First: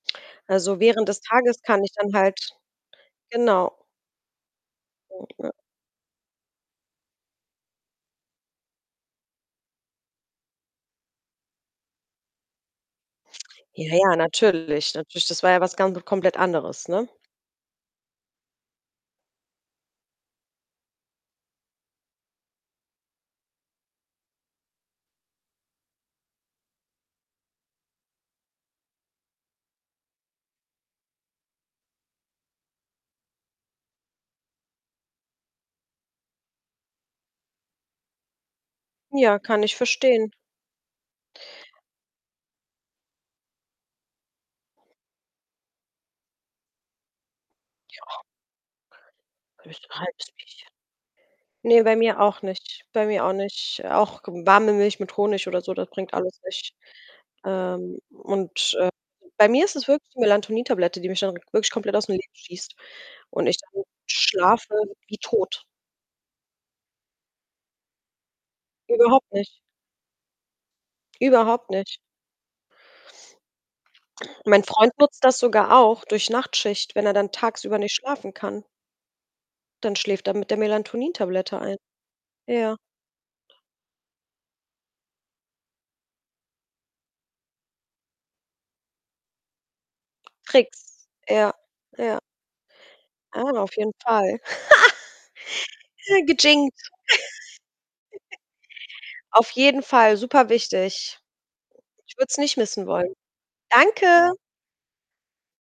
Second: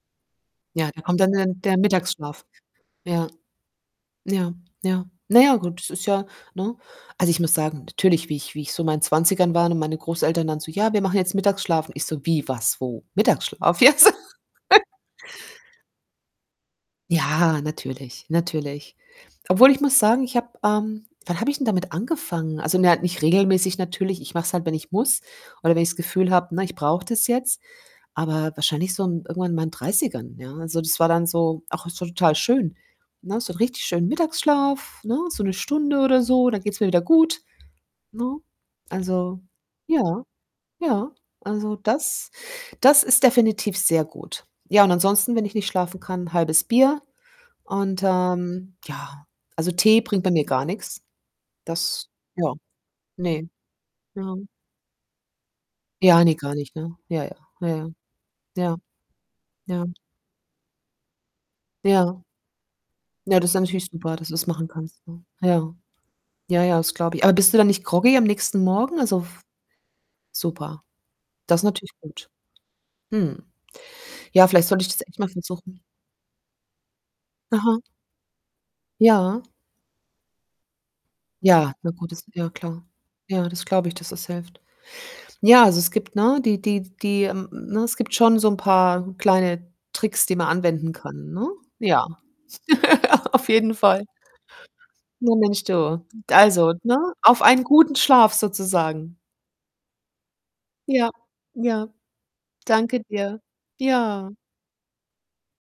Also, Ja, da während kommt des dann Tages dann der kann ich dann halt Mittagsschlaf. Ja, genau. ja, ja. Na [unintelligible] ja, gut, das ist ja ne? Also, ich muss sagen, natürlich, wie ich wie ich so in meinen 20ern war und meine Großeltern dann so: „Ja, wir machen jetzt Mittagsschlaf.“ Und ich so: „Wie? Was? Wo? Mittagsschlaf, Ja, jetzt?“ ja, natürlich, natürlich. Das war ja was gan komplett anderes, ne? Ja, natürlich, natürlich. Obwohl ich muss sagen, ich habe, ähm wann habe ich denn damit angefangen? Also, na ja, nicht regelmäßig natürlich. Ich mache es halt, wenn ich muss, oder wenn ich's Gefühl habe, ne, ich brauche das jetzt. Aber, wahrscheinlich so m irgendwann in meinen 30ern, ja. Also, das war dann so: „Ach, ist ja total schön.“ Ne, so 'n richtig schönen Mittagsschlaf, ne? So 1 Stunde, oder so, dann geht's mir wieder gut. Ne? Ja, Also kann ich ja, verstehen. ja. Also, das das ist definitiv sehr gut. Ja, und ansonsten, wenn ich nicht schlafen kann, 1/2 Bier und, Ja. ähm, ja. Also, Höchstens 'n Tee bringt bei 1/2 mir gar Bierchen. nix. Ne, bei Das mir auch ja. nicht. Bei mir auch Ne. nicht. Auch Ja. warme Milch mit Honig, oder so, das bringt Ja, ne, alles gar nicht. nicht, ne? Ja, ja, ja, ja. Ähm. Ja. Und, äh, bei mir ist Ja. es wirklich die Melatonin- Tablette, die mich dann wirklich komplett aus'm Ja. Leben schießt. Ja, Und das ist ich dann dann natürlich super, dass du das machen schlafe kannst, wie ne? tot. Ja. Ja, ja, das glaube ich. Aber, bist du dann nicht groggy am nächsten Morgen? Also, Überhaupt f nicht. super. Das Überhaupt natürlich nicht. gut. Mhm. Ja, Mein vielleicht sollte ich Freund das echt nutzt mal das sogar versuchen. auch, durch Nachtschicht, wenn er dann tagsüber Aha. nicht schlafen kann. Ja. Dann schläft er mit der Melatonin- Tablette Ja, ein. na gut, das ja Ja. klar. Ja, das glaube ich, dass das hilft. Ja, also es gibt, ne die die die ähm, ne? Es gibt schon so 'n paar kleine Tricks, die man anwenden Tricks, kann, ne? ja, Ja, ja. auf Ah, auf jeden jeden Fall. Fall. Na Mensch, [unintelligible] du. Also, ne? Auf einen guten Schlaf, sozusagen. Auf jeden Fall, super Ja. wichtig. Ja. Ich würde es nicht missen Danke wollen. dir. Danke. Ja.